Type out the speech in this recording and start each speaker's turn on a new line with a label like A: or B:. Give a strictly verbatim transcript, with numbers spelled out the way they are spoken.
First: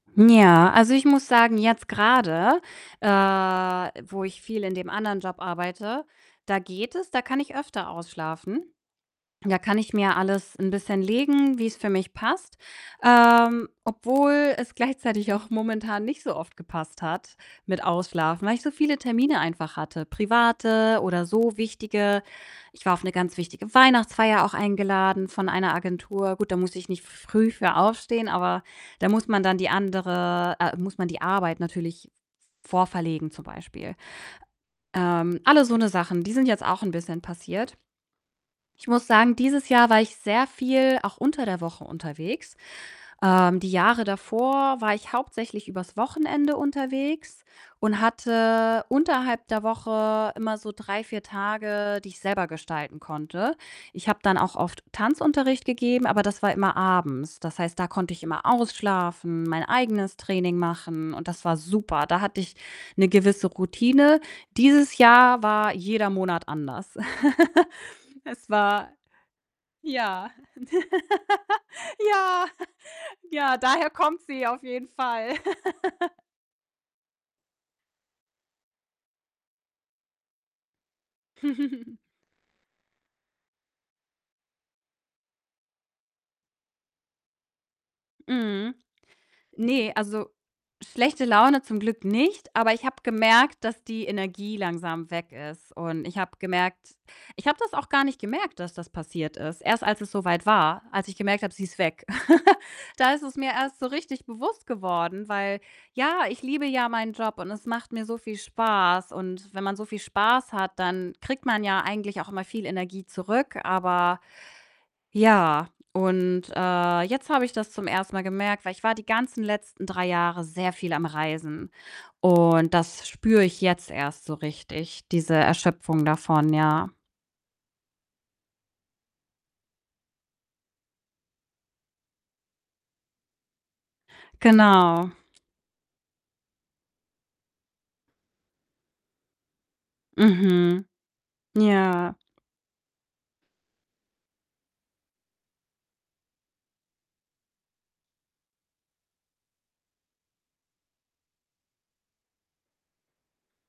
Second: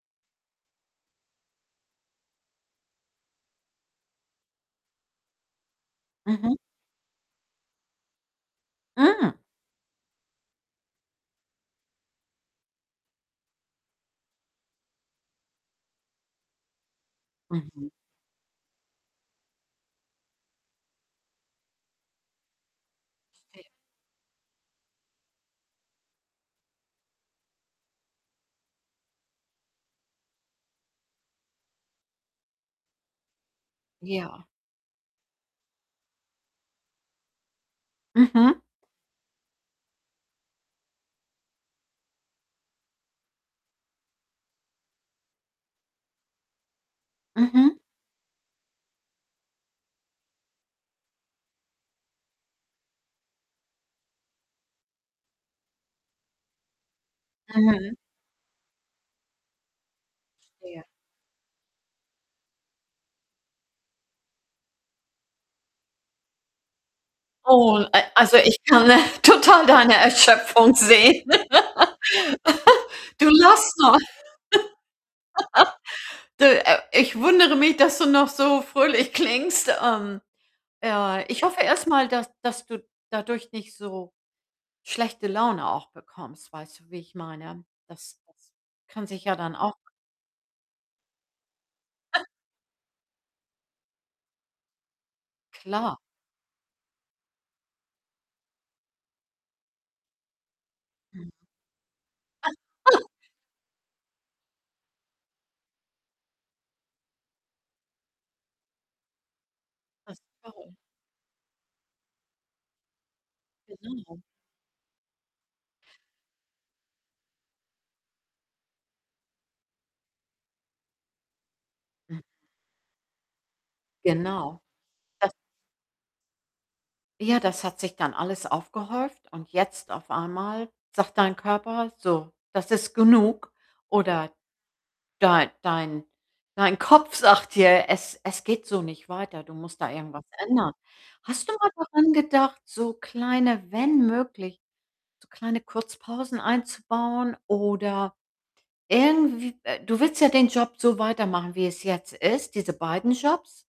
A: Ja, also ich muss sagen, jetzt grade, äh, wo ich viel in dem anderen Job arbeite,
B: Mhm.
A: da geht es, da kann ich öfter ausschlafen.
B: Mhm.
A: Da kann ich mir alles 'n bisschen legen, wie's für mich passt, ähm, obwohl es gleichzeitig auch momentan nicht so oft gepasst hat mit
B: Mhm.
A: Ausschlafen, weil ich so viele Termine einfach hatte, private oder so wichtige. Ich war auf 'ne ganz
B: Verstehe.
A: wichtige Weihnachtsfeier auch eingeladen von einer Agentur. Gut, da musste ich nicht früh für aufstehen, aber da muss man dann die andere äh, muss man die Arbeit natürlich v vorverlegen zum Beispiel.
B: Ja.
A: Ähm, alle so 'ne Sachen, die sind jetzt auch 'n bisschen passiert.
B: Mhm.
A: Ich muss sagen, dieses Jahr war ich sehr viel auch unter der Woche unterwegs. Ähm, die Jahre davor war ich hauptsächlich übers Wochenende unterwegs
B: Mhm.
A: und hatte unterhalb der Woche immer so drei, vier Tage, die ich selber gestalten konnte. Ich habe dann auch oft Tanzunterricht gegeben, aber das war immer abends. Das heißt, da
B: Mhm.
A: konnte ich immer ausschlafen, mein eigenes Training
B: Verstehe.
A: machen und das war super. Da hatte ich 'ne gewisse Routine. Dieses Jahr war jeder Monat anders.
B: Oh, a also
A: Es
B: ich kann,
A: war
B: äh, total deine
A: ja.
B: Erschöpfung sehen.
A: Ja,
B: Du
A: ja,
B: lachst
A: daher
B: noch.
A: kommt sie auf jeden Fall.
B: De äh, ich wundere mich, dass du noch so fröhlich klingst. Ähm, ja, ich hoffe erst mal, dass dass du dadurch nicht so schlechte Laune auch bekommst. Weißt du, wie ich meine? Das das
A: Mhm.
B: kann sich ja dann auch
A: Ne, also schlechte Laune zum Glück nicht, aber ich habe gemerkt, dass die Energie langsam weg ist,
B: Klar.
A: und ich habe gemerkt ich habe das auch gar nicht gemerkt, dass das passiert ist. Erst als es so weit war, als ich
B: Mhm.
A: gemerkt habe, sie ist weg. Da ist es mir erst so richtig bewusst geworden, weil ja, ich liebe ja meinen Job und es macht mir so viel Spaß und wenn man so viel Spaß hat,
B: [unintelligible]
A: dann kriegt man ja eigentlich auch immer viel Energie zurück, aber
B: Genau.
A: ja und, äh, jetzt habe ich das zum ersten Mal gemerkt, weil ich war die ganzen letzten drei Jahre sehr viel am Reisen
B: [unintelligible]
A: und das spüre ich jetzt erst so
B: Genau,
A: richtig,
B: das
A: diese Erschöpfung davon, ja.
B: Ja, das hat sich dann alles aufgehäuft und jetzt auf einmal sagt dein Körper: „So, das ist genug.“ Oder
A: Genau.
B: dei dein dein Kopf sagt dir: „Es es geht so nicht weiter, du musst da irgendwas ändern.“
A: Mhm.
B: Hast du mal daran
A: Ja.
B: gedacht, so kleine wenn möglich, so kleine Kurzpausen einzubauen oder irgendw äh, du willst ja den Job so weitermachen, wie es jetzt ist diese beiden Jobs?